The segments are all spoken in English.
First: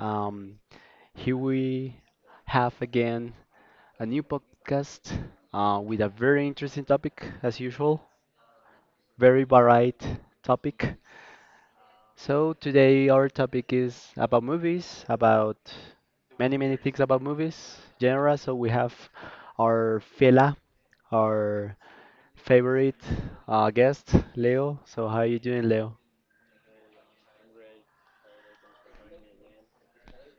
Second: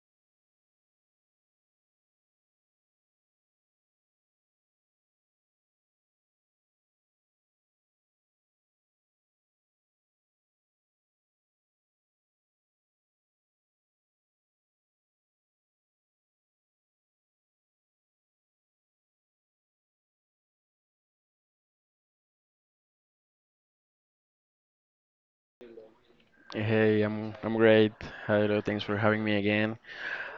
Um, Here we have again a new podcast with a very interesting topic, as usual, very varied topic. So, today our topic is about movies, about many, many things about movies, genre. So, we have our Fela, our favorite guest, Leo. So, how are you doing, Leo? Hey, I'm great. Hello, thanks for having me again.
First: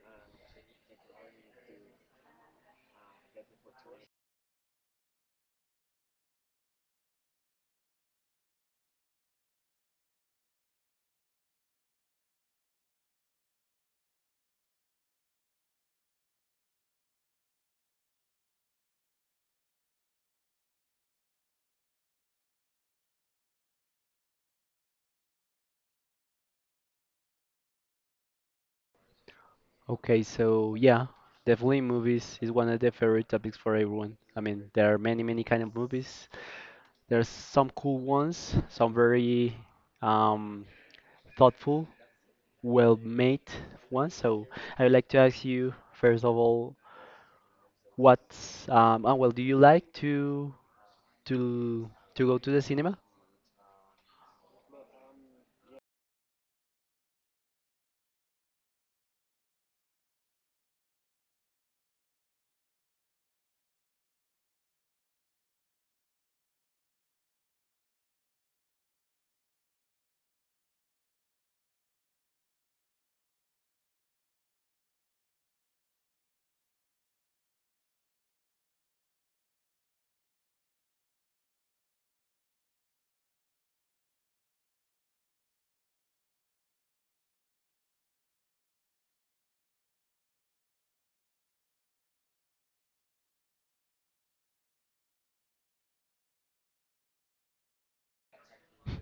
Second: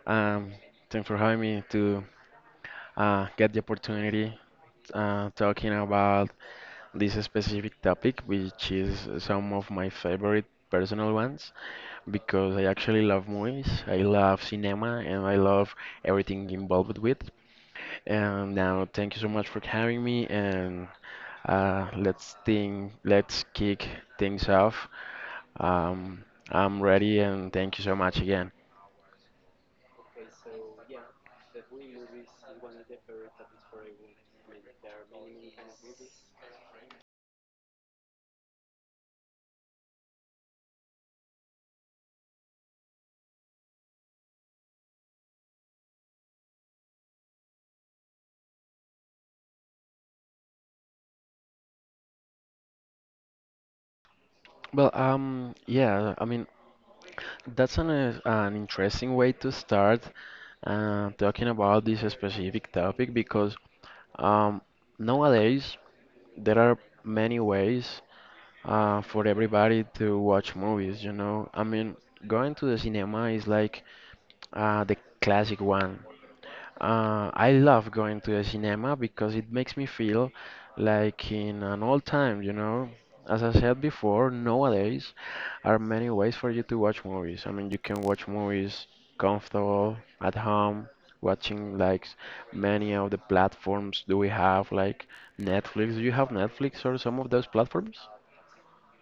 Um, Thanks for having me to get the opportunity talking about this specific topic, which is some of my favorite personal ones because I actually love movies. I love cinema and I love everything involved with. And now, thank you so much for having me. And let's think, let's kick things off. Um, I'm ready, and thank you so much again. Okay, so yeah, definitely movies is one of the favorite topics for everyone. I mean, there are many, many kind of movies. There's some cool ones, some very um, thoughtful, well-made ones. So I would like to ask you first of all, well, do you like to to to go to the cinema? Well, yeah, I mean, that's an interesting way to start talking about this specific topic because um, nowadays there are many ways for everybody to watch movies, you know. I mean, going to the cinema is like the classic one. I love going to the cinema because it makes me feel like in an old time, you know. As I said before, nowadays are many ways for you to watch movies. I mean, you can watch movies comfortable at home, watching like many of the platforms do we have, like Netflix. Do you have Netflix or some of those platforms?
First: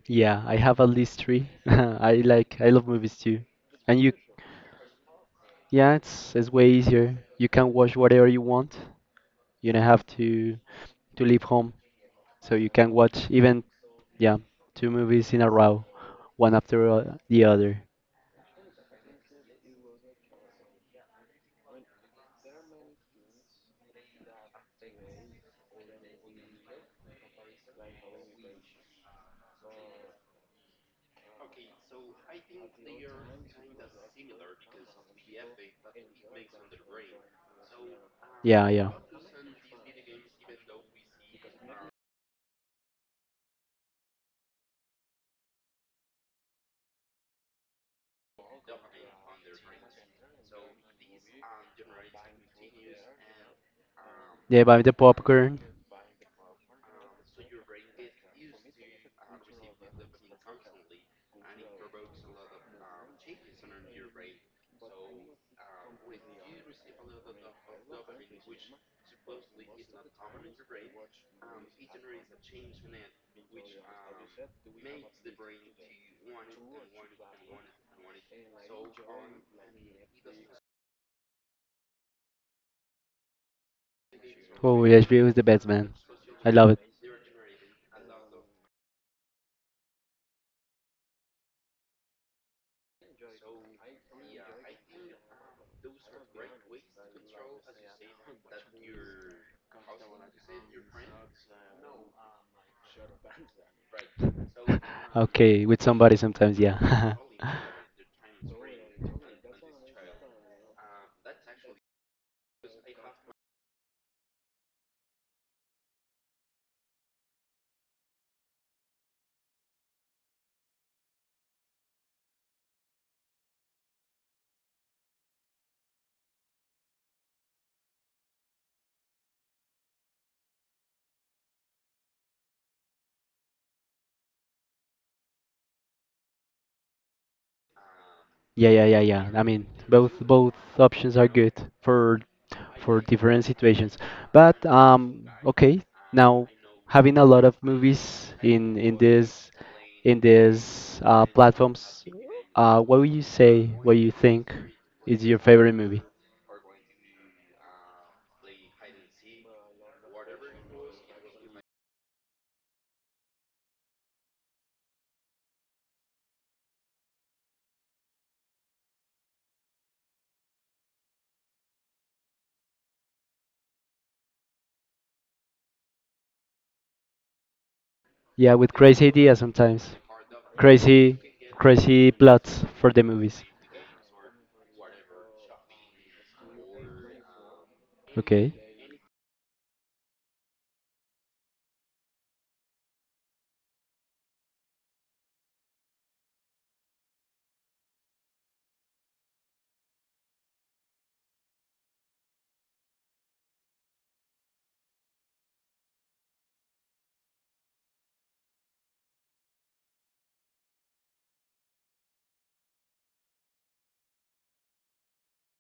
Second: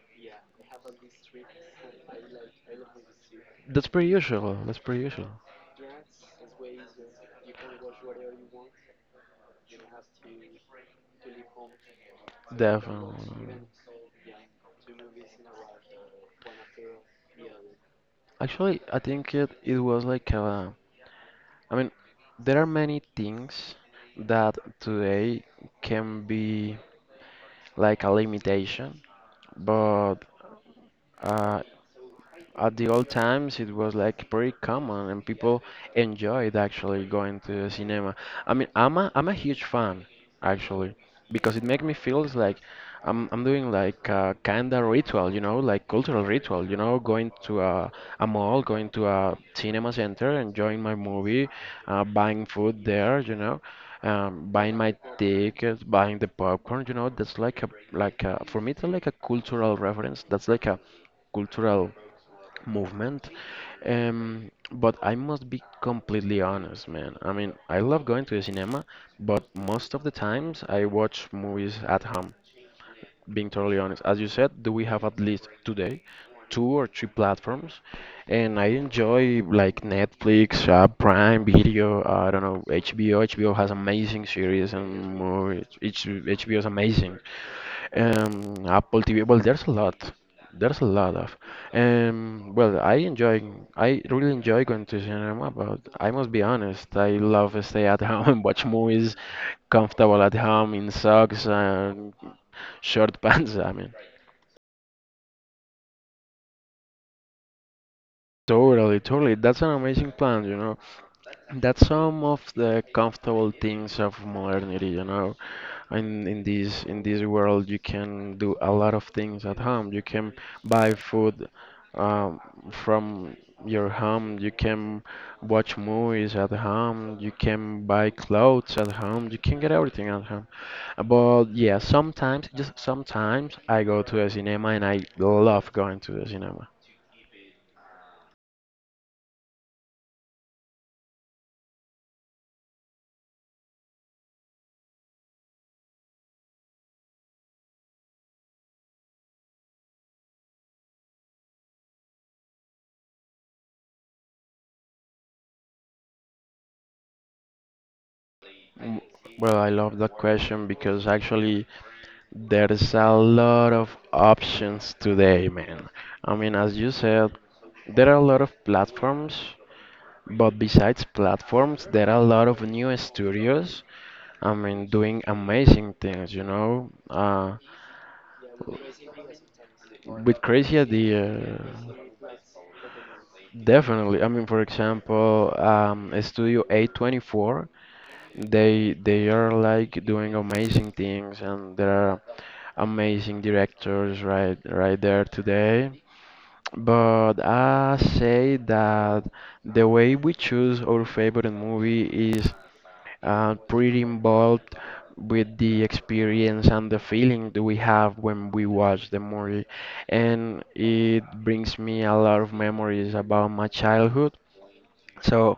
Yeah, I have at least three. I love movies too. That's And pretty you, usual. That's pretty usual. yeah, it's way easier. You can watch whatever you want. You don't have to. To leave home, so you can watch Definitely. even yeah two movies in a row, one after the other. Actually, I think it was like I mean, there are many things that today can be like a limitation, but uh, at the old times it was like pretty common and people enjoyed actually going to the cinema. I mean, Yeah, yeah. I'm a huge fan actually because it makes me feels like I'm doing like a kind of ritual, you know, like cultural ritual, you know, going to a mall, going to a cinema center, enjoying my movie, buying food there, you know. They Buying buy my the popcorn. tickets, buying the popcorn, you know, that's like a for me it's like a cultural reference. That's like a cultural movement. But I must be completely honest, man. I mean, I love going to the cinema, but most of the times I watch movies at home, being totally honest. As you said, do we have at least today two or three platforms? And I enjoy like Netflix, Prime Video, I don't know, HBO. HBO has amazing series Oh, and HBO is the movies. best man. I HBO is love it. amazing. Apple TV. Well, there's a lot. There's a lot of. Um, well, I enjoy. I really enjoy going to cinema, but I must be honest. I love to stay at home and watch movies, comfortable at home in socks and short pants. I mean, Okay, with somebody sometimes, yeah. totally, totally. That's an amazing plan, you know. That's some of the comfortable things of modernity, you know. In this world, you can do a lot of things at home. You can buy food um, from your home. You can watch movies at home. You can buy clothes at home. You can get everything at home. But yeah, sometimes, just sometimes, I go to the cinema and I love going to the cinema. Yeah, yeah, yeah, yeah. I mean, both options are good for different situations. But okay, now having a lot of movies in this in these platforms, what would you say? What you think is your favorite movie? Mm, Well, I love that question because actually there's a lot of options today, man. I mean, as you said, there are a lot of platforms, but besides platforms, there are a lot of new studios, I mean, doing amazing things, you know, Yeah, with crazy ideas sometimes, with crazy crazy ideas. crazy plots for the movies. Definitely. I mean, for example, Studio A24, Okay. they are like doing amazing things, and there are amazing directors right there today. But I say that the way we choose our favorite movie is pretty involved with the experience and the feeling that we have when we watch the movie. And it brings me a lot of memories about my childhood. So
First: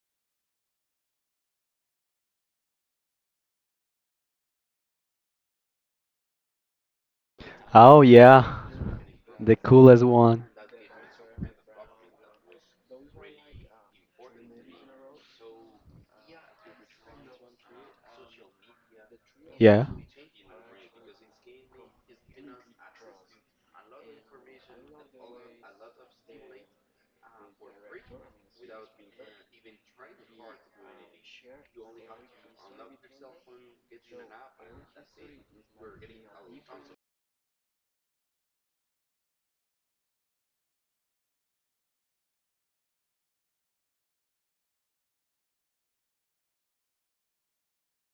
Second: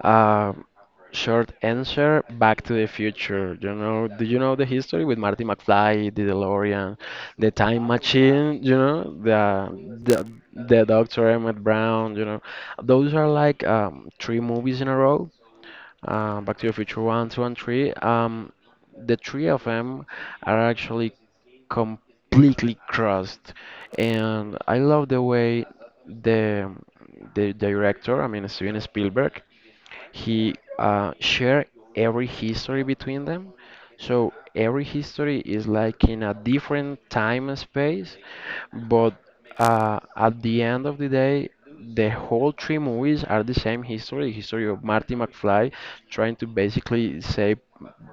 um, short answer, Back to the Future. You know, do you know the history with Marty McFly, the DeLorean, the time Oh machine, yeah, you know, the coolest the, one. the Dr. Emmett Brown, you know. Those are like three movies in a row. Back to the Future 1, 2, and 3. The three of Yeah. them are actually completely crossed. And I love the way the the director, I mean Steven Spielberg, he shared every history between them. So every history is like in a different time and space, but at the end of the day, the whole three movies are the same history, history of Marty McFly trying to basically save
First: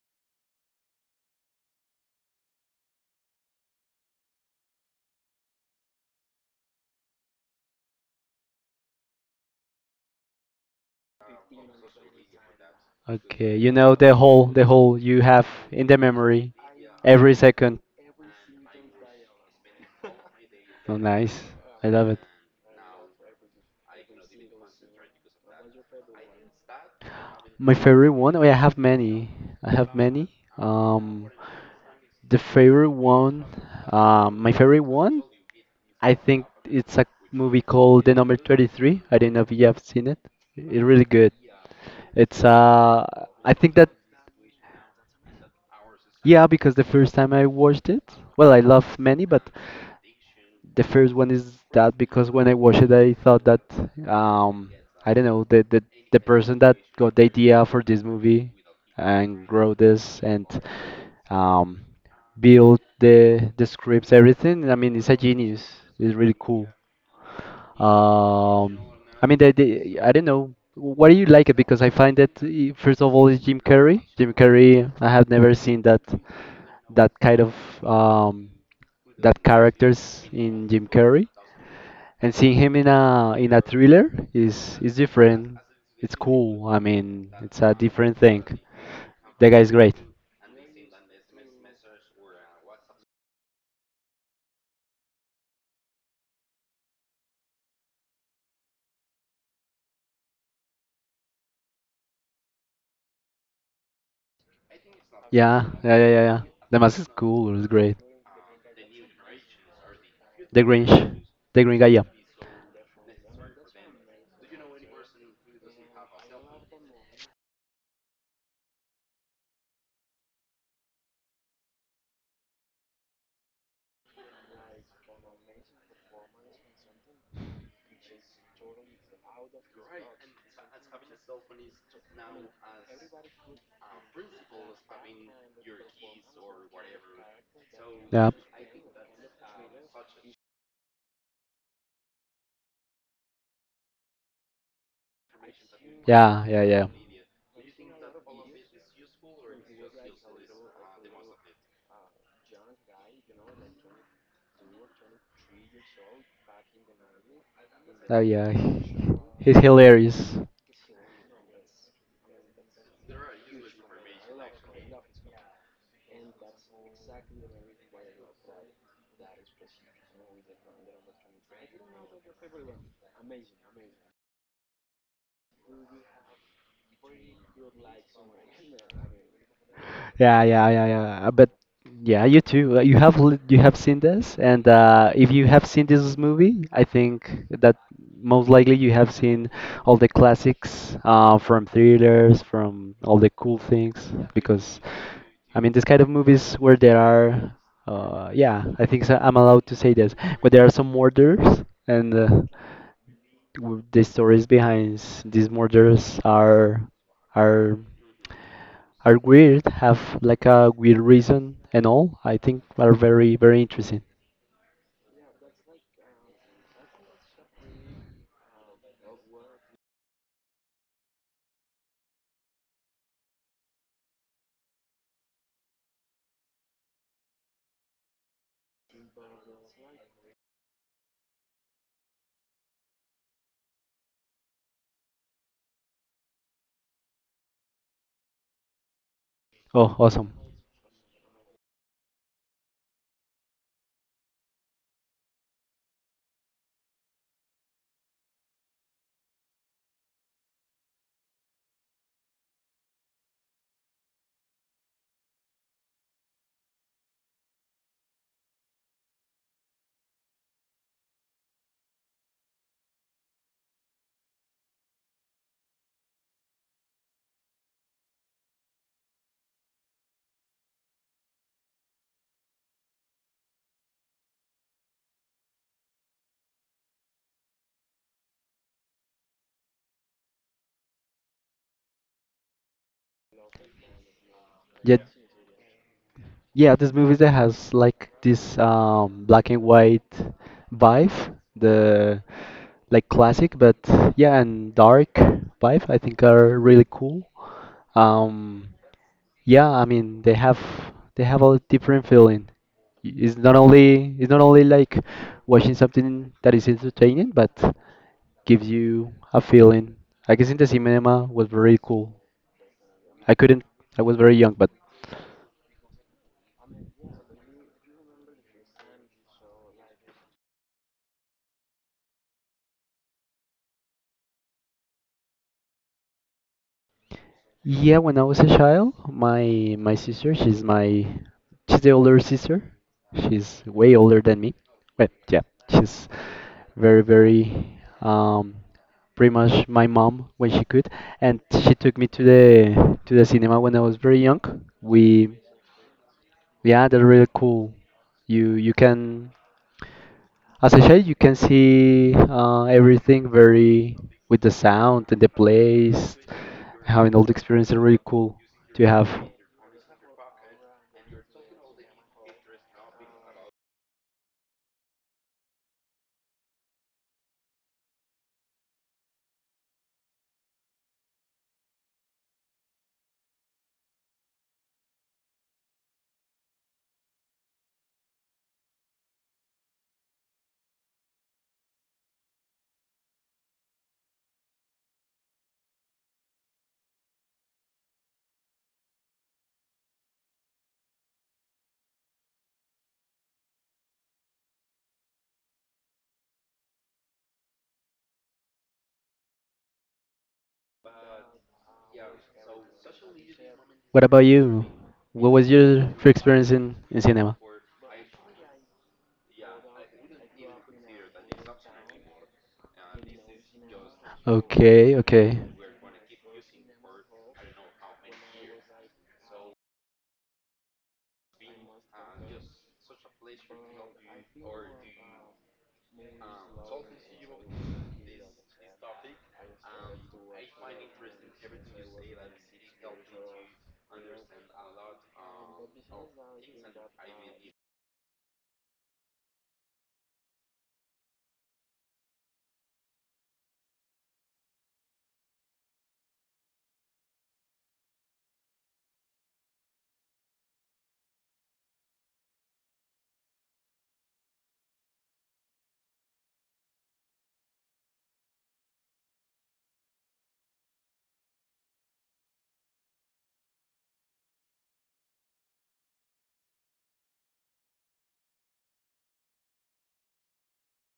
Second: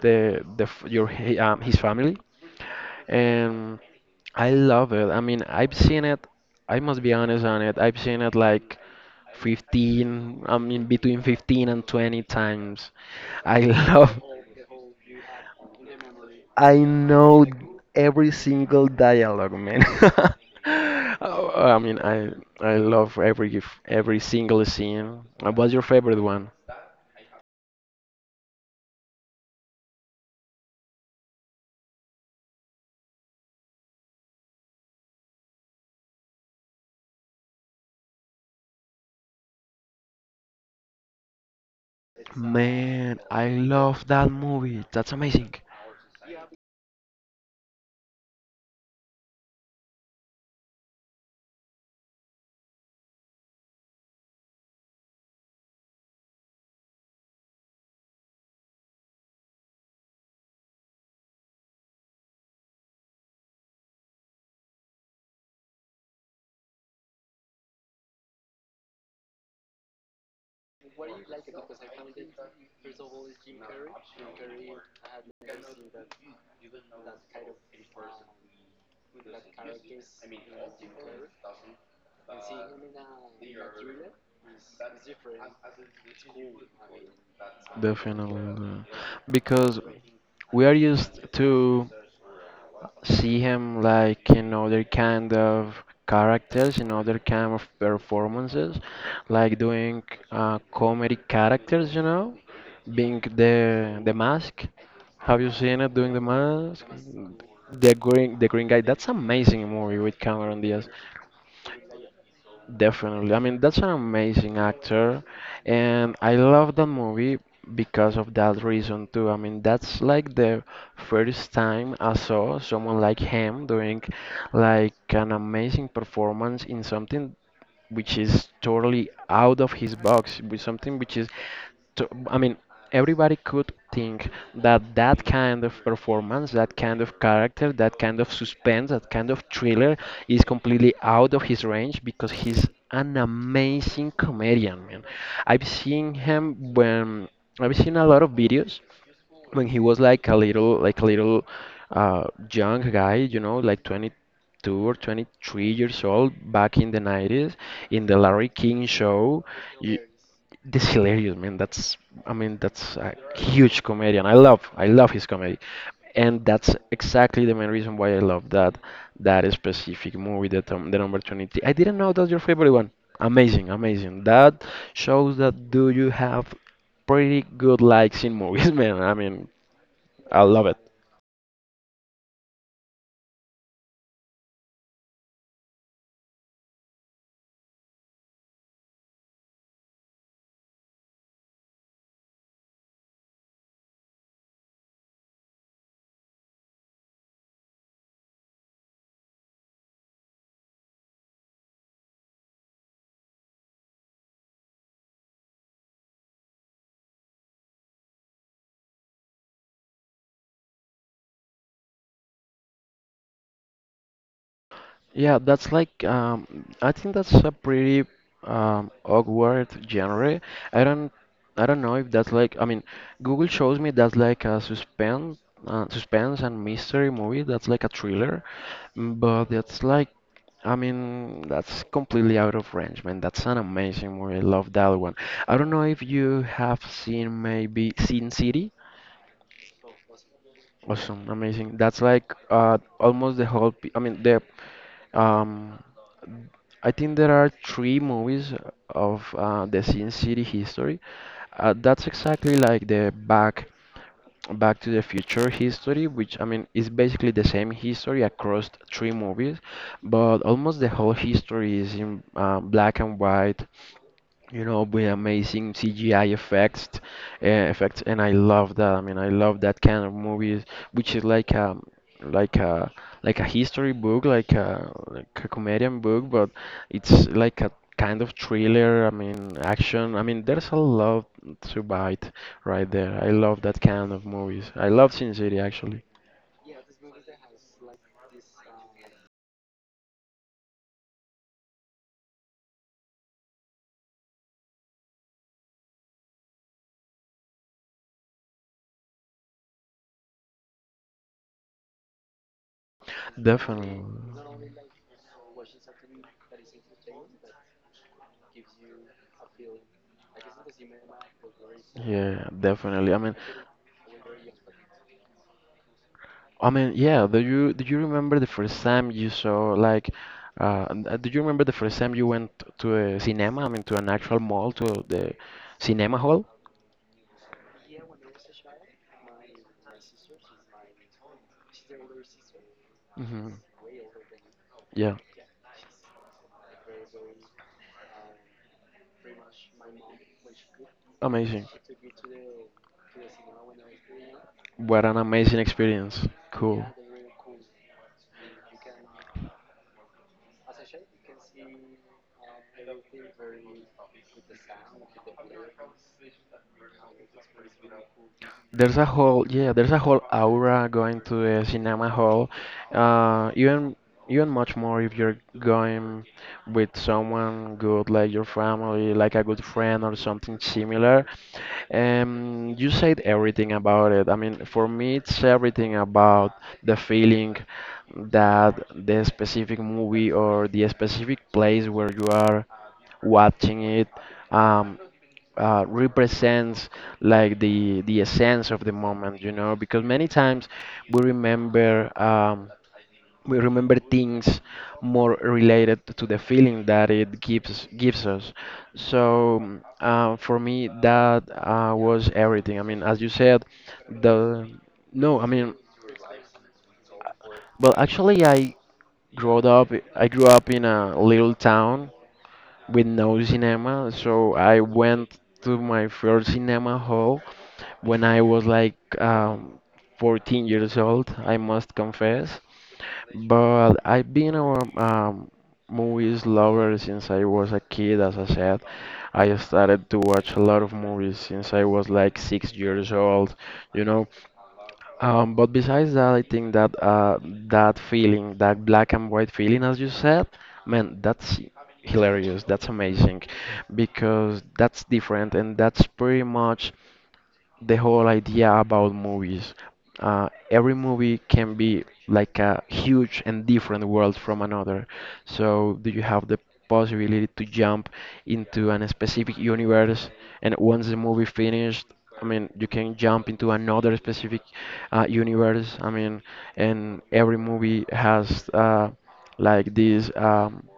the f- your he- his family, and I love it. I mean, I've seen it. I must be honest on it. I've seen it like I mean between 15 and 20 times. Okay, I you know love, the whole you have in the memory I every know second. every single dialogue, man. Oh, nice. Oh, I I mean, love it. I love every single scene. What's your favorite one? My favorite one? Oh, yeah, I have many. I have many. Um, the favorite one, my favorite one, I think it's a movie called The Number 33. I don't know if you have seen it. It's really good. It's Man, I I think that love that movie. That's amazing. yeah, because the first time I watched it, well, I love many, but the first one is that because when I watched it, I thought that um, I don't know the person that got the idea for this movie and grow this and um, built the scripts, everything. I mean, it's a genius. It's really cool. Um, I don't know. What do you like it? Because I find that first of all, is Jim Carrey. Jim Carrey, I have never seen that kind of um, that characters in Jim Carrey. And seeing him in a thriller is different. It's cool. I mean, it's a different thing. Definitely, The guy is because great. we are used to see him like in other kind of characters, in other kind of performances, like doing comedy characters, you know, being the mask. Have you Yeah, seen it yeah, doing yeah, the yeah. yeah. mask? The mask is cool. It's The great. green the green guy. That's amazing movie with Cameron The Diaz. Grinch, the Green guy. Yeah, Definitely. I mean, that's an amazing actor, and I love that movie because of that reason too. I mean, that's like the first time I saw someone like him doing like an amazing performance in something which is totally out of his box with something which is I mean, everybody could think that that kind of performance, that kind of character, that kind of yeah, suspense, that kind of thriller is completely out of his range because he's an amazing comedian, man. I've seen yeah, yeah, him yeah. when I've seen a lot of videos when he was like a little uh, young guy, you know, like 20, 22 or 23 years old back in the 90s in the Oh Larry yeah, King show. he's You, hilarious. this hilarious man. That's I mean that's a huge comedian. I love his comedy, and that's exactly the main reason why I love that specific movie. That the number 23. I didn't know that's your favorite one. Amazing, amazing. That shows that do you have pretty good likes in movies, man. I mean I Yeah, love yeah, it. yeah, yeah. But yeah, you too. You have seen this, and if you have seen this movie, I think that most likely you have seen all the classics from thrillers, from all the cool things. Because I mean, this kind of movies where there are, yeah, I think so, I'm allowed to say this, but there are some murders, and the stories behind these murders are are are weird, have like a weird reason and all, I think are very, very interesting. Yeah, that's like I think that's a pretty awkward genre. I don't I don't know if that's like I mean Google shows me that's like a suspense suspense and mystery movie. That's like a thriller, but that's like I mean that's completely out of range, man. That's an amazing movie. I love that one. I don't know if you have seen maybe Sin City. Oh, awesome. Awesome, amazing. That's like almost the whole. P I mean, the um, I think there are three movies of the Sin City history. That's exactly like the back Back to the Future history, which I mean is basically the same history across three movies, but almost the whole history is in black and white, you know, with amazing CGI effects, and I love that. I mean, I love that kind of movies, which is like a, like a history book, like a comedian book, but it's like a kind of thriller. I mean, action. I mean, there's a lot to bite right there. I love that kind of movies. I Yeah, love Sin City actually, yeah, this movie that has like this black and white vibe, the like classic, but yeah, and dark vibe, I think are really cool. Um, yeah, I mean they have a different feeling. It's not definitely. only like watching something that is entertaining, but gives you a feeling. I guess in the cinema was very cool. Yeah, definitely. I mean. I couldn't. I was very young, but I mean, yeah, do you remember the first time you saw like do you remember the first time you went to a cinema? I mean, to an actual mall, to the cinema hall? yeah, when I was a child, my sister, she's the older sister. hmm She's way older than me. But Yeah, yeah, she's very pretty much my mom when she could and amazing. she took me to the cinema when I was very young. What an We amazing experience. Cool. yeah, they're really cool. You can As I said, you can see everything very with the sound and the place, having all the experience and really cool to There's a have. whole yeah, there's a whole aura going to the cinema hall. Even much more if you're going with someone good like your family, like a good friend or something similar. You said everything about it. I mean, for me, it's everything about the feeling that the specific movie or the specific place where you are watching it. Um, Represents like the essence of the moment, you know, because many times we remember um, we remember things more related to the feeling that it gives us. So for me, that was everything. I mean, as you said, What about you? the What no, I was mean, your first experience in, cinema? well, actually, I grew up in a little town with no cinema. So I Okay, went okay, to my first cinema hall when I was like 14 years old, I must confess. But I've been a movies lover since I was a kid, as I said. I started to watch a lot of movies since I was like 6 years old. You know, but besides that, I think that that feeling, that black and white feeling, as you said, man, that's hilarious. That's amazing because that's different and that's pretty much the whole idea about movies. Every movie can be like a huge and different world from another. So, do you have the possibility to jump into an specific universe? And once the movie finished, I mean, you can jump into another specific universe. I mean, and every movie has like this. Um,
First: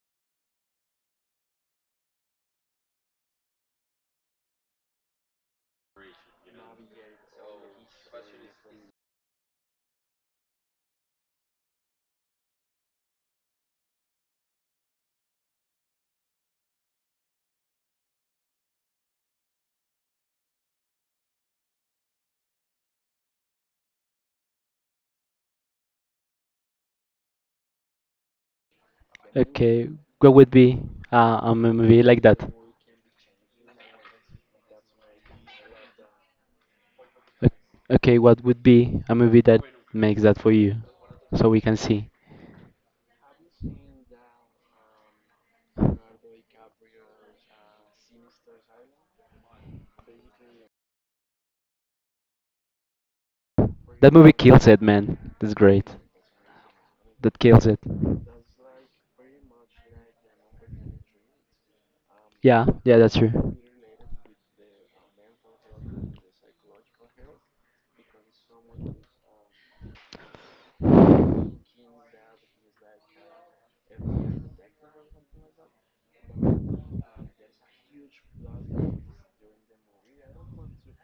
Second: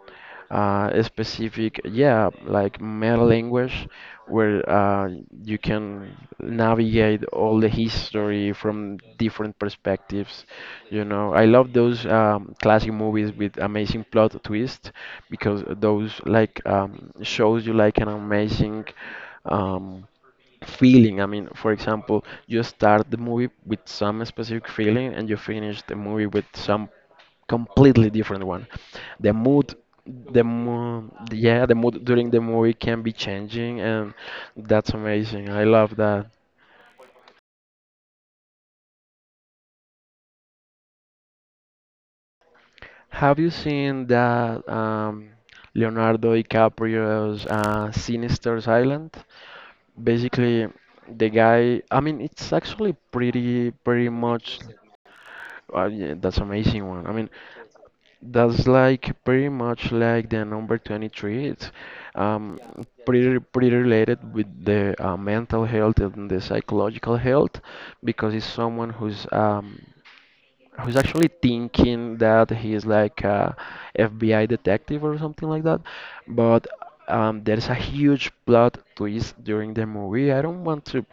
uh, A specific, yeah, like meta language where you can navigate all the history from different perspectives. You know, I love those classic movies with amazing plot twist because those like shows you like an amazing um, feeling. I mean, for example, you start the movie with some specific feeling and you finish the movie with some completely different one. The mood okay. What the would be mood, a yeah, the movie mood like during the that? movie can be changing, and that's amazing. I love that. Okay, what would be a movie that makes that for you? So we can see. Have you seen that Leonardo DiCaprio's Sinister's Island? Basically, the guy. I mean, it's actually pretty, pretty That movie much. kills it, man. That's great. Yeah, that's amazing one. I mean. That kills it. That's like pretty much like the number 23. It's um, Yeah, yeah, that's pretty true. pretty related with the mental health and the psychological health because it's someone who's actually thinking that he's like a FBI detective or something like that. But there's a huge plot twist during the movie. I don't want to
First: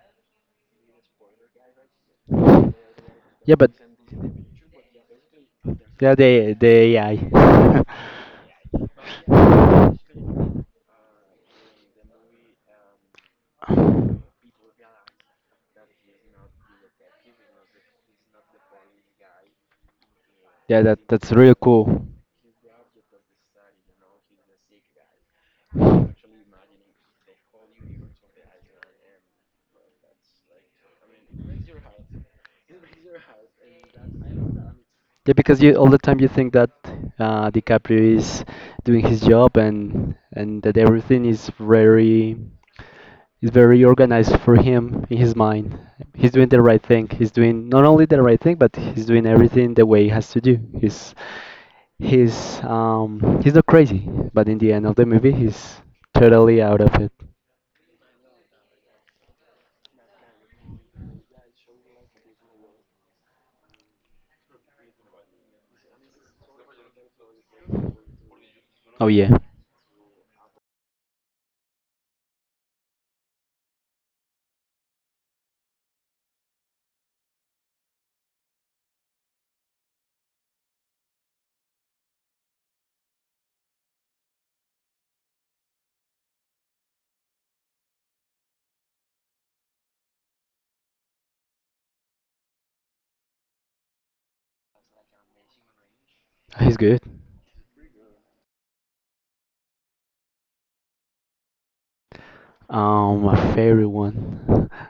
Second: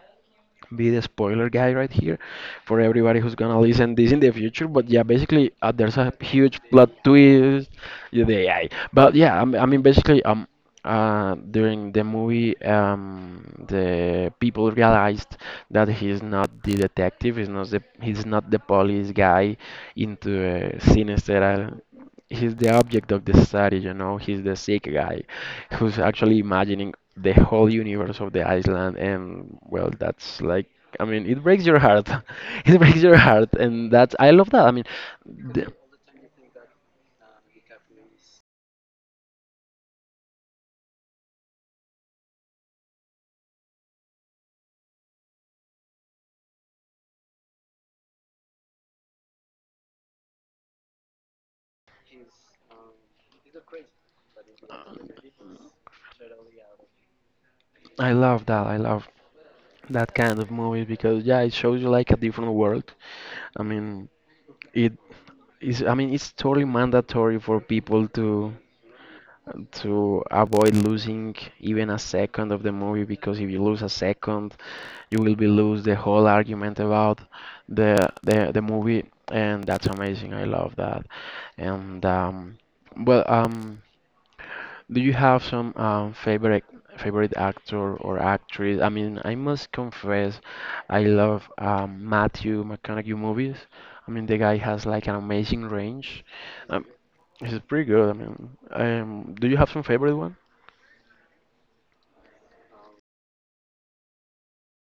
be the spoiler guy right here for everybody who's Yeah, gonna but listen this in the future. But yeah, basically there's a yeah, the huge the plot twist, AI. yeah, the AI. But yeah, I mean, basically during the movie the people realized that he's not the detective, he's not the police guy into Yeah, a that that's really sinister, cool. he's the object of the study, you know. He's the sick guy who's actually imagining the whole universe of the island, and well, that's like, I mean, it breaks your heart. It breaks your heart, and that's I love that. I mean, Yeah, because the, you all the time you think that DiCaprio is doing his job and that everything is very organized for him in his mind. He's doing the right thing. He's doing not only the right thing, but he's doing everything the way he has to do. He's not crazy, but in the end of the movie, he's totally out of it. I love that. I love that kind of movie because yeah, it shows you like a different world. I mean, it is. I mean, it's totally mandatory for people Oh yeah. to avoid losing even a second of the movie because if you lose a second you will be lose the whole argument about the the movie and that's amazing. I love that. And well Do you have some favorite actor or actress? I mean, I must confess I love Matthew McConaughey movies. I mean, the guy has like an amazing range. He's um good. he's pretty good. I mean, do you have some favorite one? My favorite one.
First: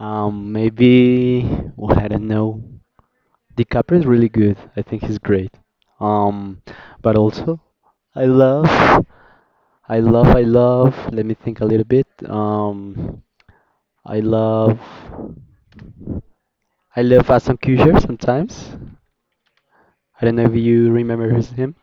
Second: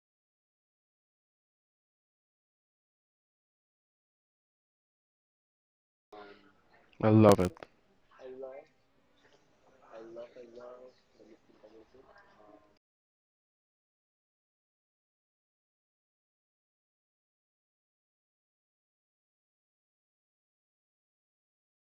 Maybe well, I don't know. DiCaprio is really good. I think he's great. Um, I but love it. also, I love, I love. Let me think a little bit. Um, I love, I love Fast and sometimes. I don't know if you remember him.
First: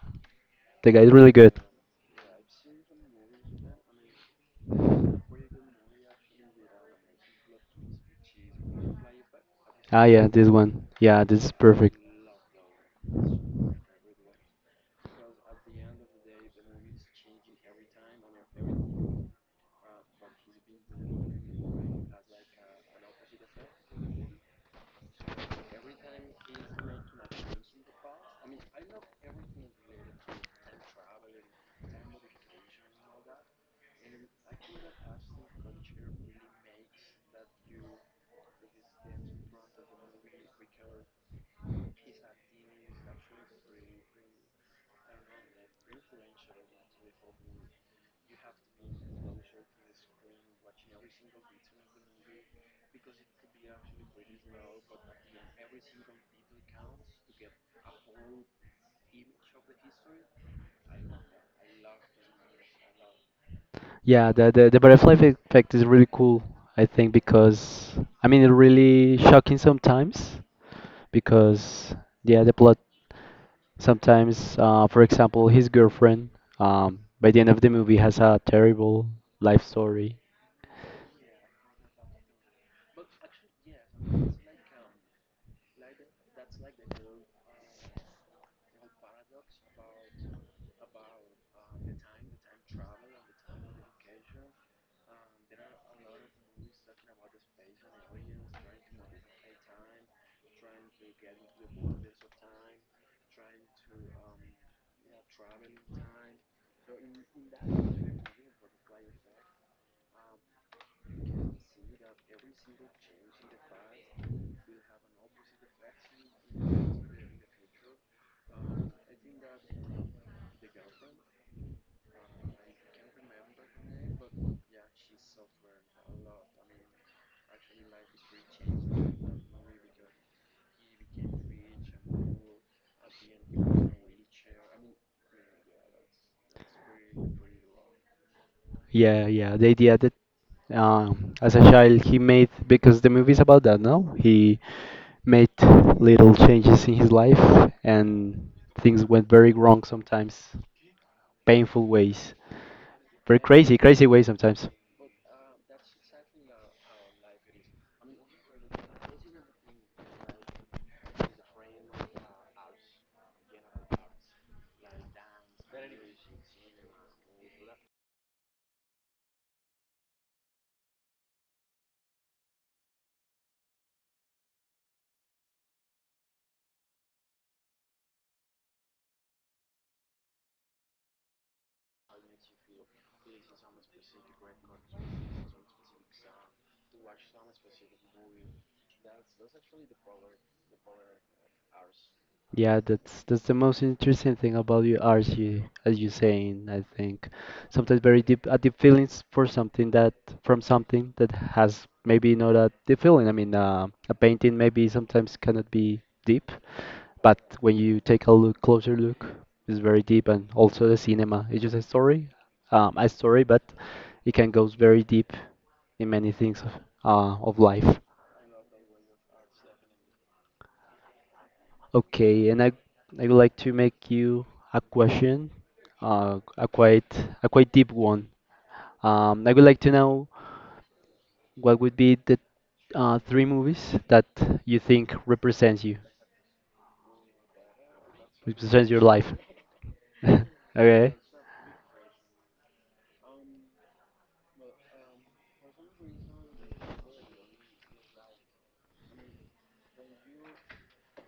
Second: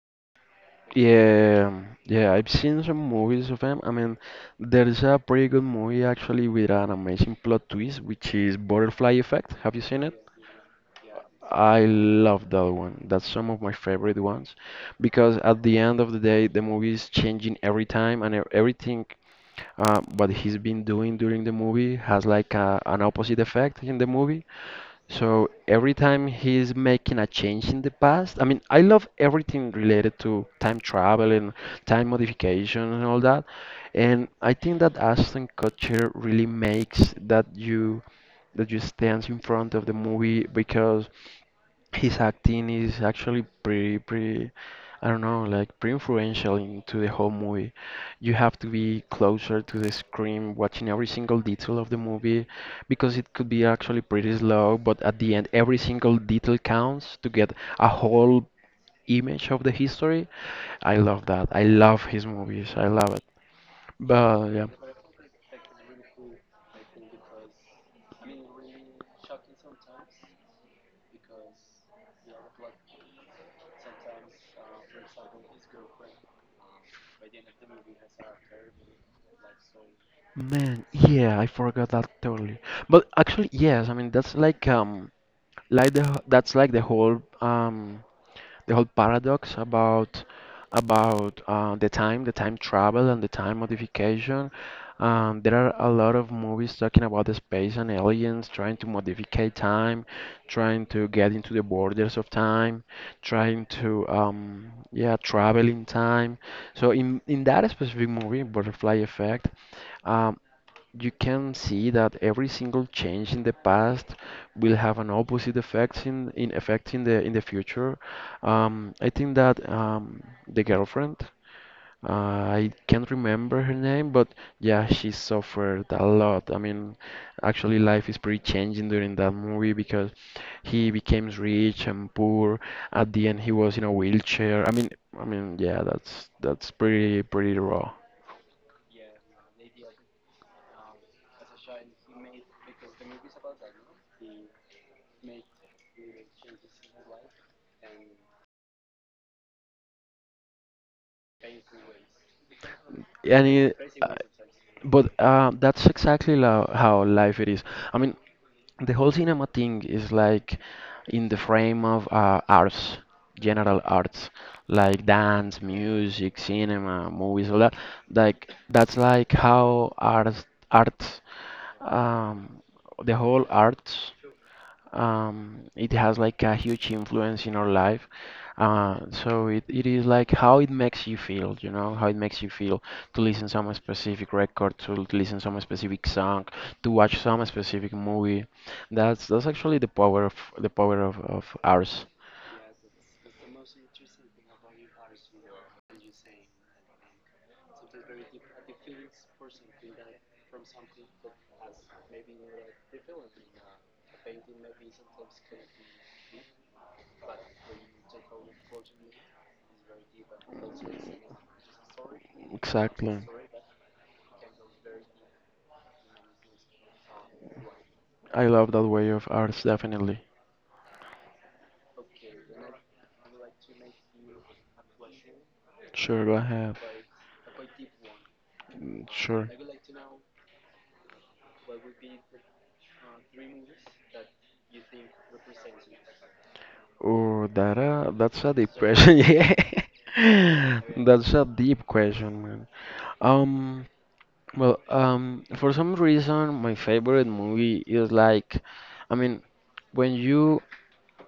The guy is really good. Yeah, yeah, I've seen some movies of him. I mean, there's a pretty good movie actually with an amazing plot twist, which is Butterfly Effect. Have you Ah, seen it? yeah, this one. Yeah, this is I perfect. love that one. That's some of my favorite ones because at the end of the day, the movie is changing every time and everything what he's been doing during the movie has like an opposite effect in the movie. So every time he's making a change in the past, I mean, I love everything related to time travel and time modification and all that. And I think that Ashton Kutcher really makes that you stands in front of the movie because his acting is actually pretty I don't know, like pretty influential into the whole movie. You have to be closer to the screen, watching every single detail of the movie, because it could be actually pretty slow, but at the end, every single detail counts to get a whole image of the history. I love that. I love his movies. I love it. Yeah, the, But the, yeah. the butterfly effect is really cool, I think, because I mean, it really shocking sometimes because yeah, the plot sometimes, for example, his girlfriend, by the end of the movie has a terrible life story. Man, yeah, I forgot that totally. But actually, yes, I mean that's like the that's like the whole paradox about about the time travel and the time modification. There are a lot of movies talking about the space and aliens trying to modify time, trying to get into the borders of time, trying to yeah travel in time. So in that specific movie Butterfly Effect, um, you can see that every single change in the past will have an opposite effect in the future. I think that the girlfriend, I can't remember her name, but yeah, she suffered a lot. I mean, actually, life is pretty changing during that movie because he becomes rich and poor. At the end, he was in a wheelchair. I mean, yeah, that's pretty raw. Yeah, yeah, the idea that as a child he made, because the movie is about that, no? He made little changes in his life and things went very wrong sometimes, painful ways, very And crazy, it, crazy ways sometimes. But that's exactly how life it is. I mean, the whole cinema thing is like in the frame of arts, general arts, like dance, music, cinema, movies, all that. Like that's like how arts, um, the whole arts it has like a huge influence in our life. So it is like how it makes you feel, you know, how it makes you feel to listen some specific record, to listen some specific song, to watch some specific movie. That's actually the power of of ours. Yeah, that's the most interesting thing about you, Archie, as you saying, I think. Sometimes very deep a deep feelings for something that from something that has maybe not a deep feeling. I mean, a painting maybe sometimes cannot be deep, but when you take a look closer look, it's very deep and also the cinema. It's just a Exactly. story, but it can goes very deep in many things of life. I love that way of ours, definitely. Okay, and I'd like to make you a question, Sure, go a ahead. Quite deep one. Mm, sure. I would like to know what would be the three movies that you think represents you, Oh, that that's a deep represents your question. life. Yeah, Okay. that's a deep question, man. Um, for some reason, my favorite movie is like, I mean, when you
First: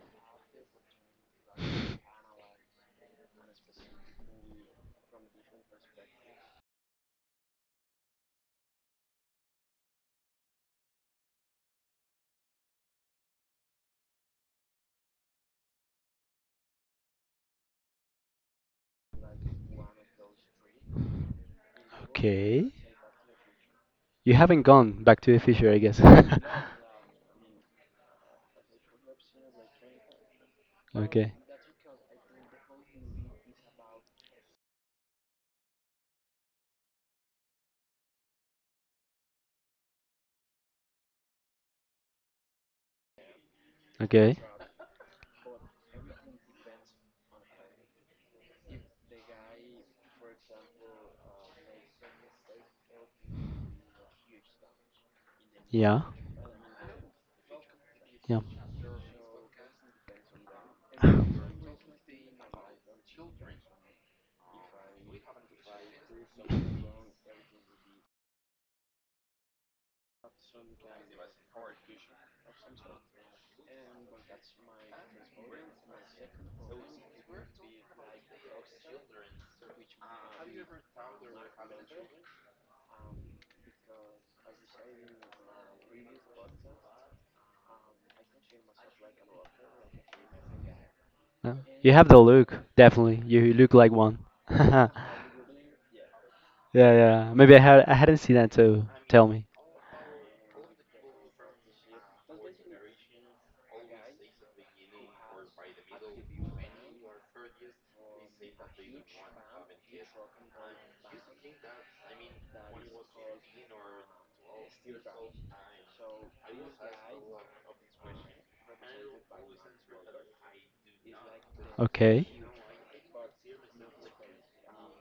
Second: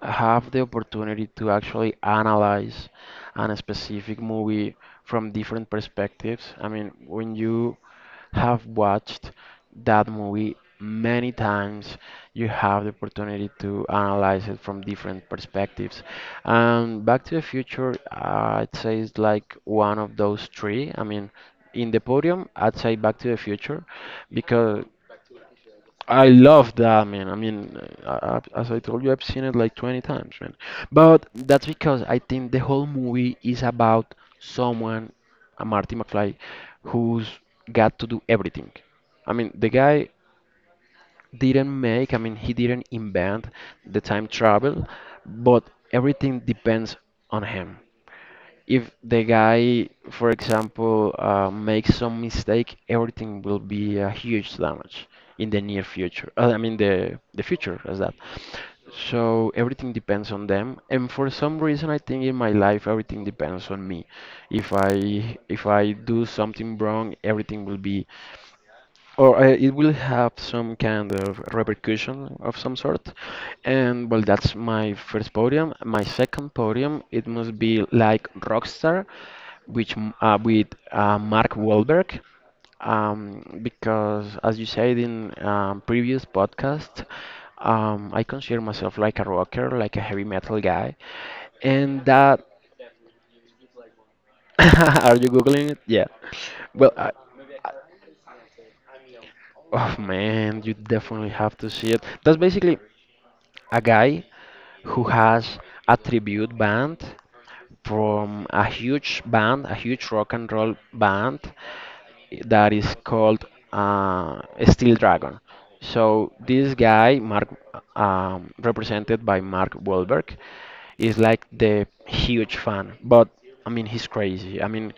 have the opportunity to actually analyze an specific movie from different perspectives. I mean, when you have watched that movie many times, you have the opportunity to analyze it from different perspectives. Back to the Future, I'd say is like one of those three. I mean, in the podium, Okay. I'd say Back to the Future You haven't because gone back to the future, I guess. I love that, man. I mean, I, as I told you, I've seen it like 20 times, man. But Okay. that's because I think the whole movie is about someone, a Marty McFly, who's got to do everything. I mean, the guy didn't make, I mean, he didn't invent the time Okay. travel, but everything depends on him if the guy, for example, makes some mistake, everything will be a huge damage in the near Yeah. future. I mean, the future as that. Yeah. So everything depends on them, and for some reason, I think in my life everything depends on me. If I do something wrong, everything will be or it will have some kind of repercussion of some sort. And well, that's my first podium. My second podium, it must be like Rockstar, which with Mark Wahlberg. Because as you said in previous podcast, I consider myself like a rocker, like a heavy metal guy, Yeah. You and have the that look, definitely. You look like one. are you googling it? Yeah. Well, Yeah, I, yeah. Maybe I hadn't seen that, so tell me. oh man, you definitely have to see it. That's basically a guy who has a tribute band from a huge band, a huge rock and roll band, that is called uh, Steel Dragon. So this guy, Mark, represented by Mark Wahlberg, is like the Okay. huge fan. But I mean, he's crazy. I mean,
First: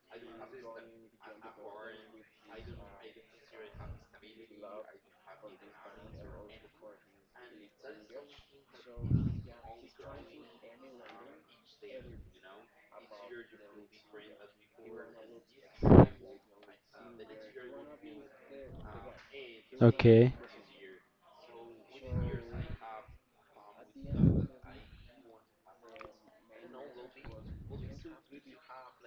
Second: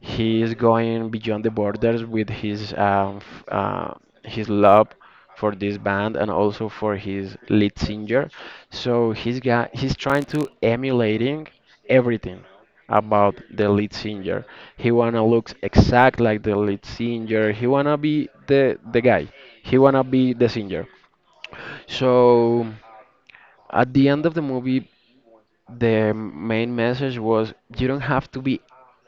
he is going beyond the borders with his his love for this band and also for his lead singer. So he's trying to emulating everything about the lead singer. He wanna look exact like the lead singer. He wanna be the guy. He wanna be Okay. the singer. So at the end of the movie, the main message was you don't have to be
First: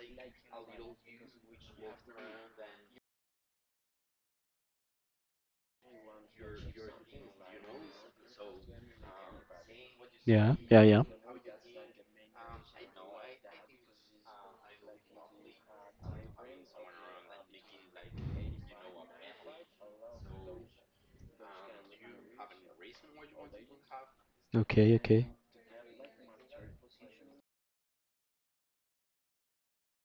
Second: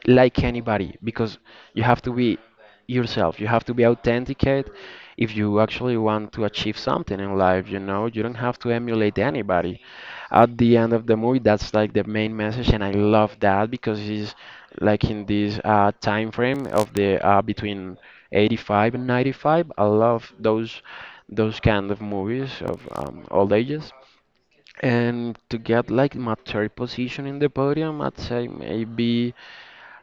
like anybody because you have to be yourself, you have to be authenticate if you actually want to achieve something in life, you know, you don't have to emulate anybody. Yeah. At the Yeah. end Yeah. of the movie that's like the main message and I love that because it's like in this time frame of the between 85 and 95. I love those kind of movies of all ages. Okay. Okay. And to get like my third position in the podium, I'd say maybe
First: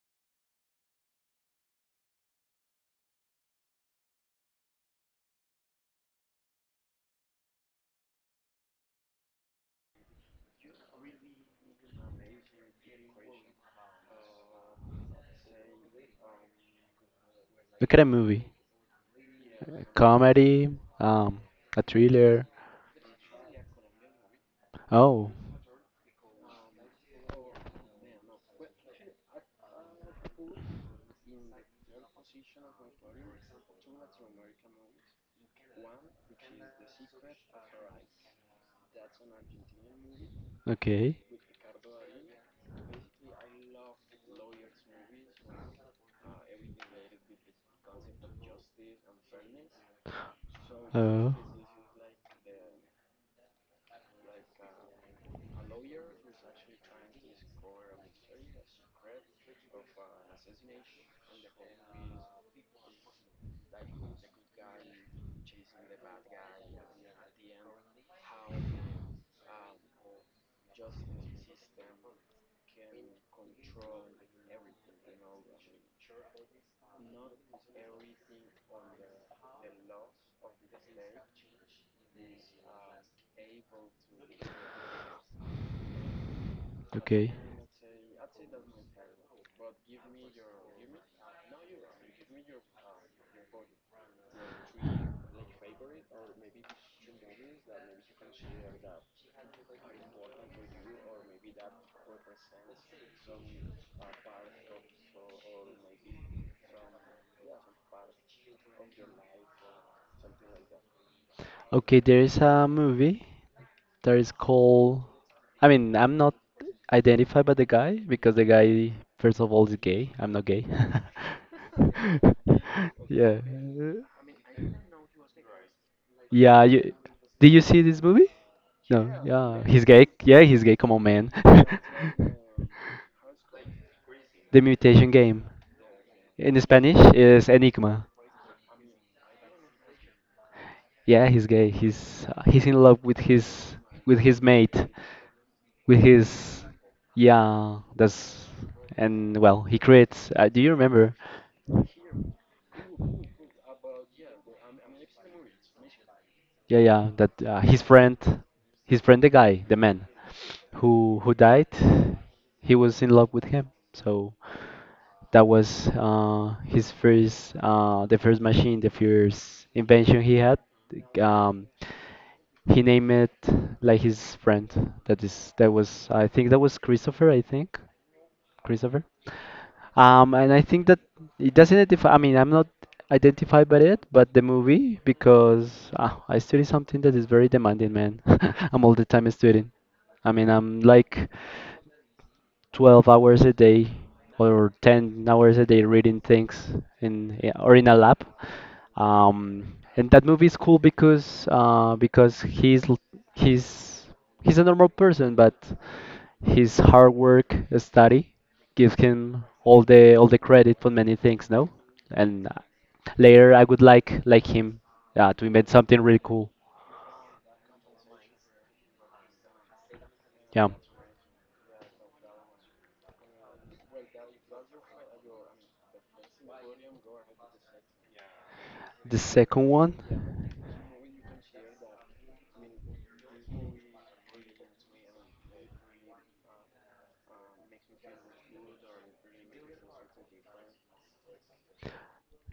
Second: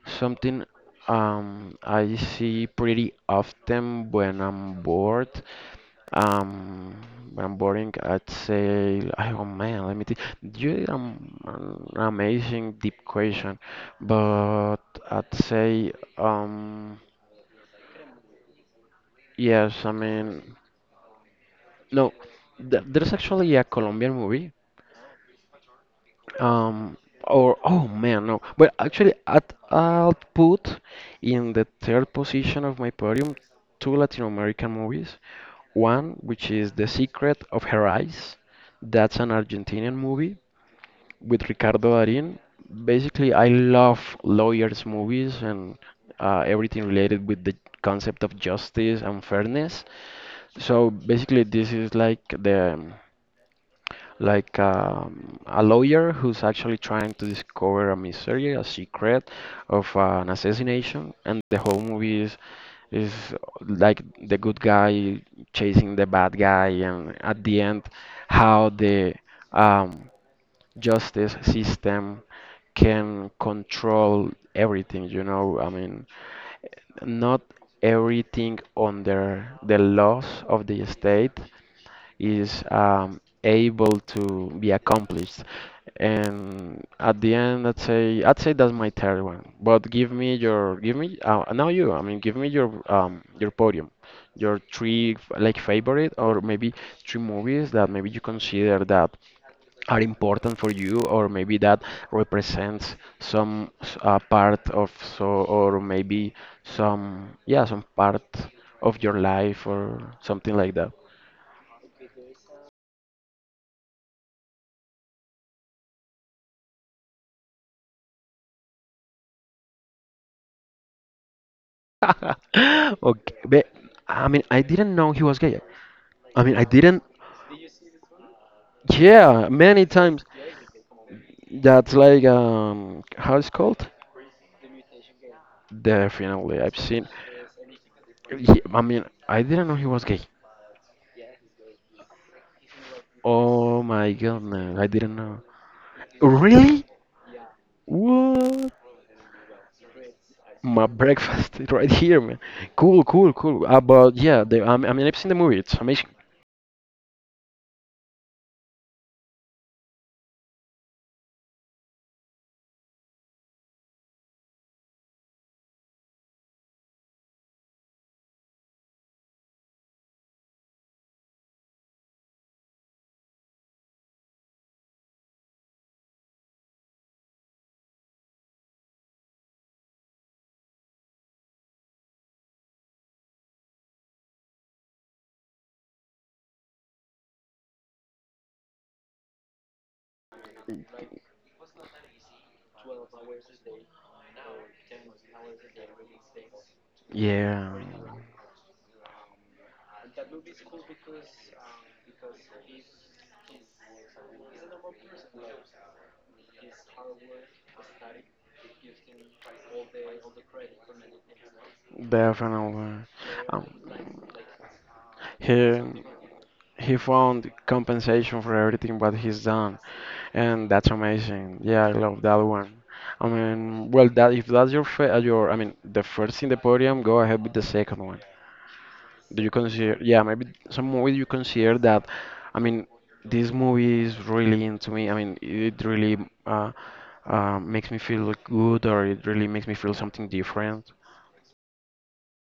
something I see pretty often when I'm bored. Um, when I'm boring, I'd say, oh man, let me think. You did an amazing deep question, but I'd say, um, Look at a movie. yes, A I mean, comedy. Um. A no, thriller. th there's actually a Colombian movie. Oh. Um, or oh man, no. But actually, at, I'll put in the third position of my podium two Latin American movies. One, which is The Secret of Her Eyes. That's an Argentinian movie Okay. with Ricardo Darín. Basically, I love lawyers' movies and everything related with the concept of justice and fairness. So Oh. basically, this is like the like a lawyer who's actually trying to discover a mystery, a secret of an assassination, and the whole movie is like the good guy chasing the bad guy, and at the end, how the um, justice system can control everything. You know, I mean, not everything under the laws of the state is able to be accomplished. And at the Okay. end, I'd say that's my third one. But give me now you. I mean, give me your podium, your like favorite, or maybe three movies that maybe you consider that are important for you, or maybe that represents part of, so, or maybe some part of your life or something like that. Okay. There is a movie that is called. I mean, I'm not identified by the guy because the guy, first of all, is gay. I'm not gay. Okay, Yeah. but I mean, I didn't know he was gay. I mean, I Yeah, you, didn't. did you see this movie? No, Yeah, yeah, many he's gay. times. Yeah, he's gay. Come on, man. That's like, how it's called? The mutation game Definitely, in I've Spanish seen. is Enigma. I mean, I didn't know he was gay. Yeah, he's gay. He's in love with his Oh my goodness, I mate, didn't know. with his Really? yeah. That's What? And well, he creates. Do you My remember? breakfast is right here, man. Cool, cool, cool. But yeah, I mean, I've seen the movie. It's amazing. Yeah, yeah. That his friend, the guy, the man who died, he was in love with him. So that was the first machine, the first invention he had. Um, he named it like his friend. That is, that was. I think that was Christopher. I think Christopher. And I think that it doesn't identify, I mean, I'm not identified by it, but the movie, because I study something that is very demanding, man. I'm all the time studying. I mean, I'm like 12 hours a day or 10 hours a day reading things in yeah, Yeah, or in a lab. And that movie is cool because he's a normal person, but his hard work, study give him all the credit for many things, no? And definitely. later Um, I would like him to He invent something really cool. he found compensation for everything what he's done, and Yeah. that's amazing. Yeah, I love that one. I mean, well, that, if that's your your, I mean, the first in the podium, go ahead with the second one. The Do you second one, consider? Yeah, maybe some movie you consider that. I mean, this movie is really into me. I mean, it really, uh, makes me feel good, or it really makes me feel something different.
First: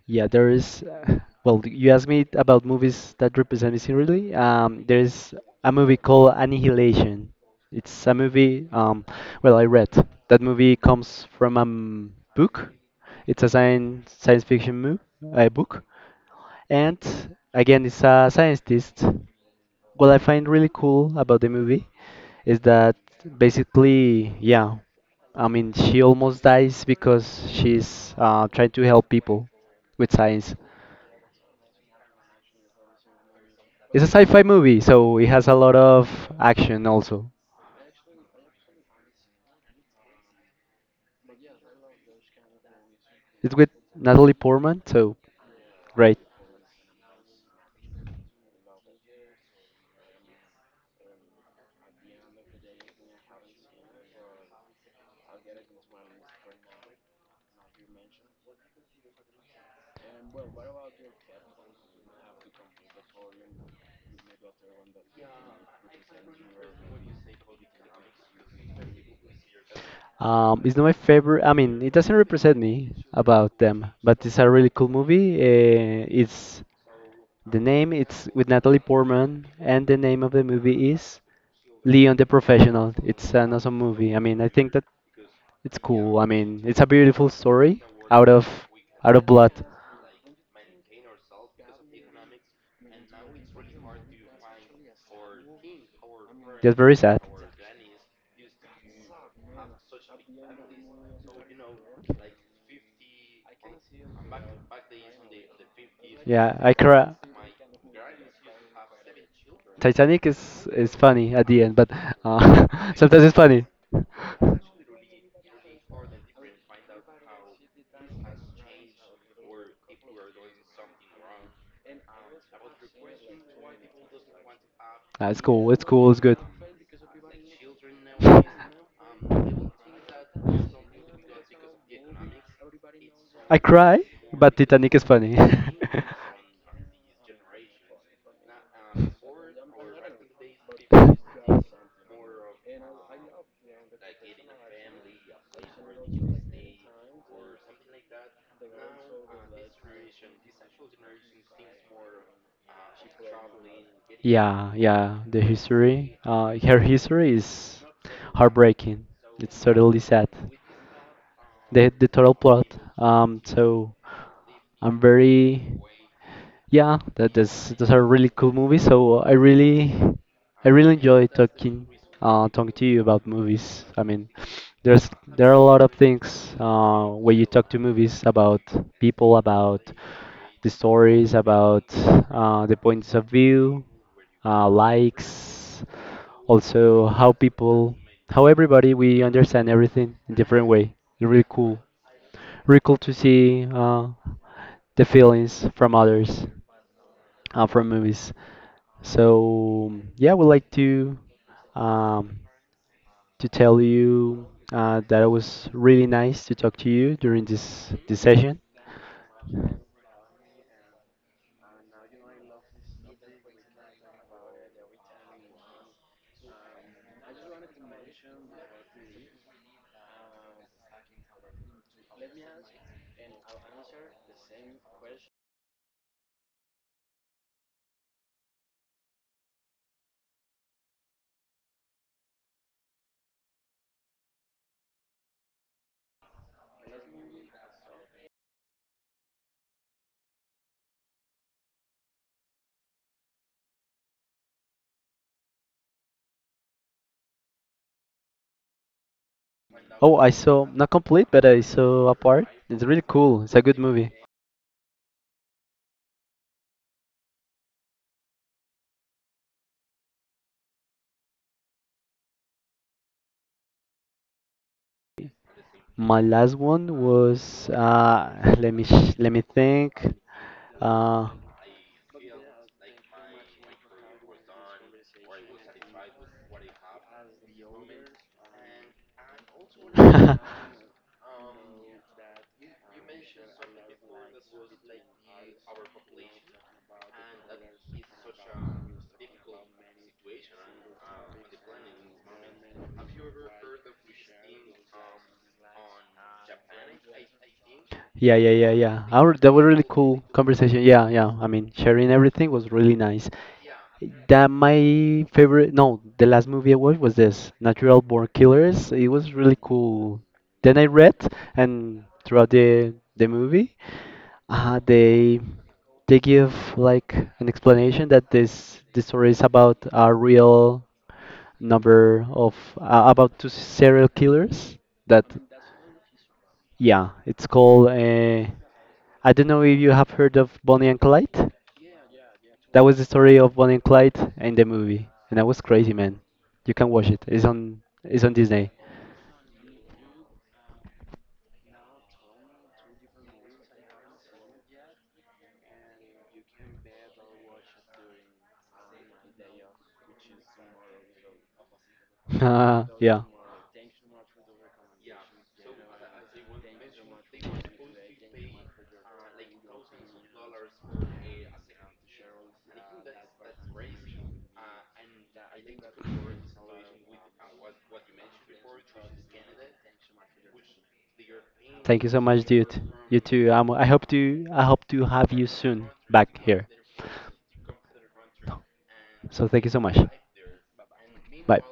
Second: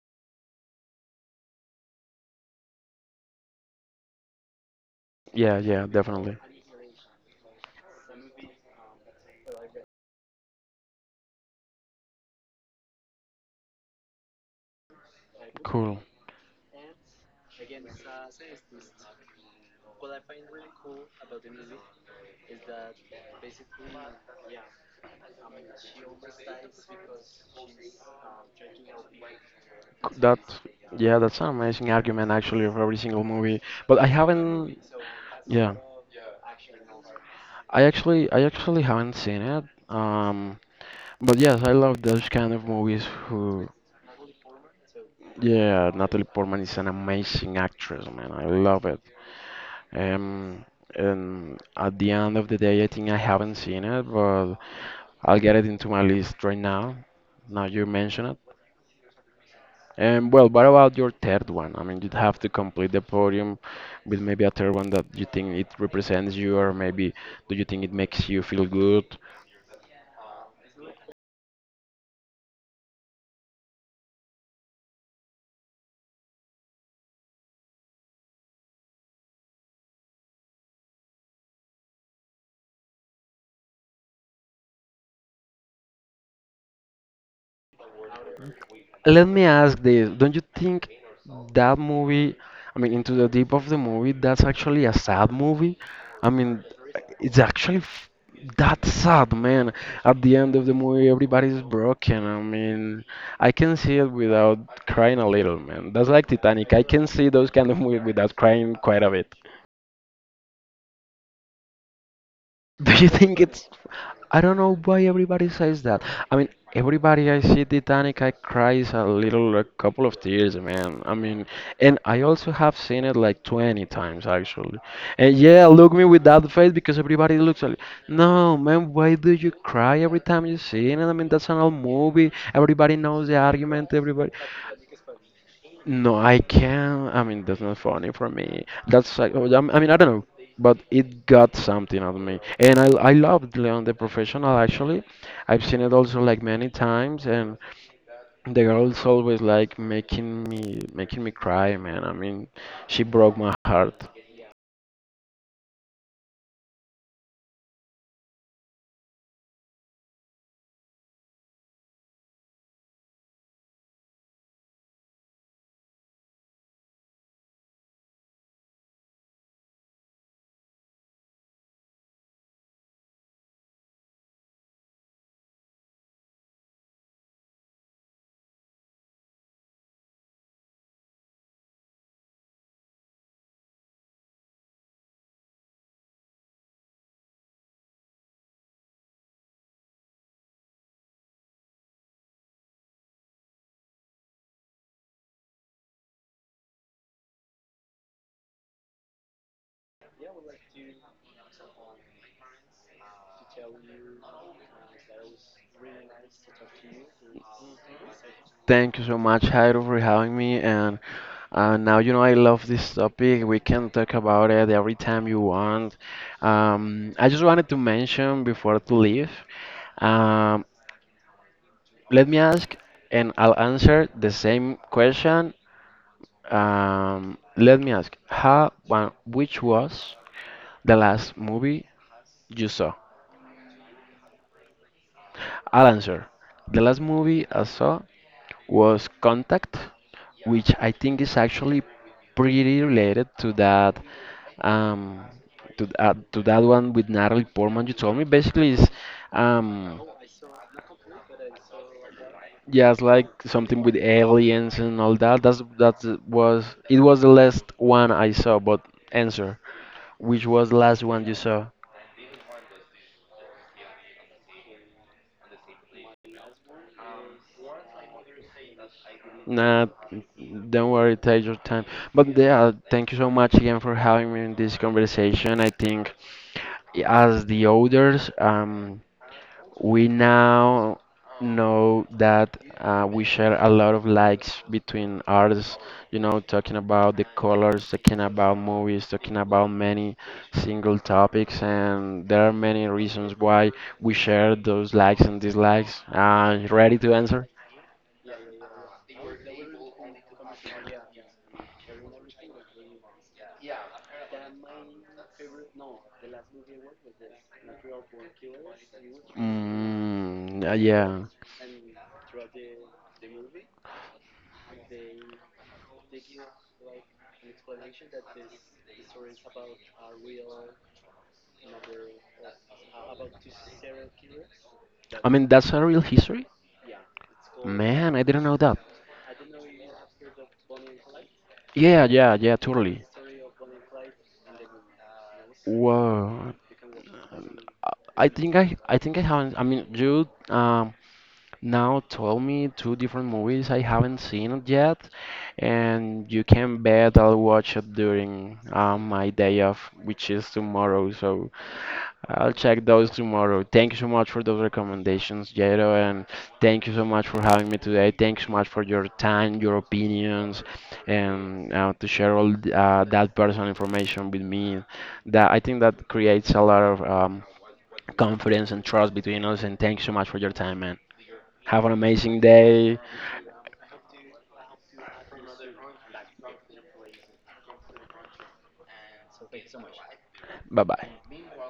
yeah, there is. Well, you asked me about movies that represent me similarly. There's Yeah, a yeah, movie called definitely. Annihilation. It's a movie. Well, I read that movie comes from a book. It's a science fiction book, Cool. and again, it's a scientist. What I find really cool about the movie is that basically, yeah, I mean, she almost dies because she's trying to help people with That science. Yeah, that's an amazing argument actually of every single movie. But It's a I sci-fi haven't, movie, so it has a yeah. lot of action also. I actually haven't seen it. Um, but yes, I love those kind of movies It's who, with Natalie Portman, so yeah, great. Natalie Portman is an amazing actress, man. I love it. Um, and at the end of the day, I think I haven't seen it, but I'll get it into my list right now. Now you mention it. Well, what about your third one? I mean, you'd have to complete the podium with maybe a third one that you think it represents you, or maybe do you think it makes you feel good? It's not my favorite. I mean, it doesn't represent me about them, but it's a really cool movie. It's The name, it's with Natalie Portman, and the name of the movie is Leon the Professional. It's an awesome movie. I mean, I think that it's cool. I mean, it's a beautiful story out of Let me blood. ask this. Don't you think that movie, I mean, Into the Deep of the movie, that's actually a sad movie? I mean, That's very sad. it's actually f that sad, man. At the end of the movie, everybody's broken. I mean, I can see it without crying a little, man. That's like Yeah, I Titanic. I can cry. see those kind of movies without crying quite a bit. Titanic is funny at the end, but uh, Do you sometimes it's think funny. it's? I don't know why everybody says that. I mean, everybody I see Titanic, I cries a little, a couple of tears, man. I mean, and I also have seen it like 20 times actually. Ah, And It's yeah, cool. It's look me cool. It's with good. that face because everybody looks like, no, man, why do you cry every time you see it? I mean, that's an old movie. Everybody knows the I argument. cry, Everybody. but Titanic is funny. No, I can't. I mean, that's not funny for me. That's like, oh, I mean, I don't know, but it got something out of me, and I loved Leon the Professional actually. I've seen it also like many times, and the girl's always like making me cry, man. I mean, she broke my heart. Yeah, yeah, the history, her history is heartbreaking. It's totally sad. The total plot. So I'm very yeah. That's those are really cool movies. So I really enjoy talking talking to you about movies. I mean, there are a lot of things where you talk to movies about people, about the stories, about the points of view, likes, also how people, how everybody we understand everything in different way. It's really cool, really cool to see the feelings from others from movies. So yeah, I would like um, to tell you that it was really nice to talk to you during this session. Thank you so much, Jairo, for having me, and now you know I love this topic. We can talk about it every time you want. I just wanted to mention before to leave. Um, Let me ask, and I'll answer the same question. Let me ask, how, one, which was the last movie you saw? I'll answer. The last movie I saw was Contact, which I think is actually pretty related to that, um, to that one with Natalie Portman you told me. Basically, is, um, Oh, I saw not complete, but I saw a part. It's yeah, really it's like cool. It's a good something with movie. aliens and all that. That's that was, it was the last one I saw, but answer, which was the last one you saw? My last one was let me Nah, think. don't worry, Uh, take your time. But yeah, thank you so much again for having me in this conversation. I think, as the others, we now know that we share a lot of likes between artists, you know, talking about the colors, talking about movies, talking about many single topics, and there are many reasons why we share those likes and dislikes. You ready to answer? Yeah, yeah, yeah, yeah. Our, that was really cool conversation. Yeah, yeah. I mean, sharing everything was really nice. That my favorite. No, The last movie I watched was this Natural Born Killers. It was really cool. Mm, Then I read, yeah. and throughout the movie, they they give like an explanation that this story is about a real number of about two serial killers that I mean, that's a real history? yeah, it's called Man, I didn't know that. I don't know if you have heard of Bonnie and Clyde. Yeah, yeah, yeah, That was totally. the story of Bonnie and Clyde in the movie, and that was crazy, man. Wow. You can watch it. I It's I on think Disney. I I think I haven't, I mean, you now told me two different movies I haven't seen yet, and you can bet I'll watch it during my day off, which is tomorrow. So I'll check those yeah. tomorrow. Thank you so much for those recommendations, Jado, and thank you so much for having me today. Thanks so much for your time, your opinions, and to share that personal information with me. That I think that creates a lot of, confidence and trust between us. And thanks so much for your time, man. Have an Thank you so amazing much, dude. day. You too. Um, I hope to have you soon back here. So thank you so much. Bye bye. Bye.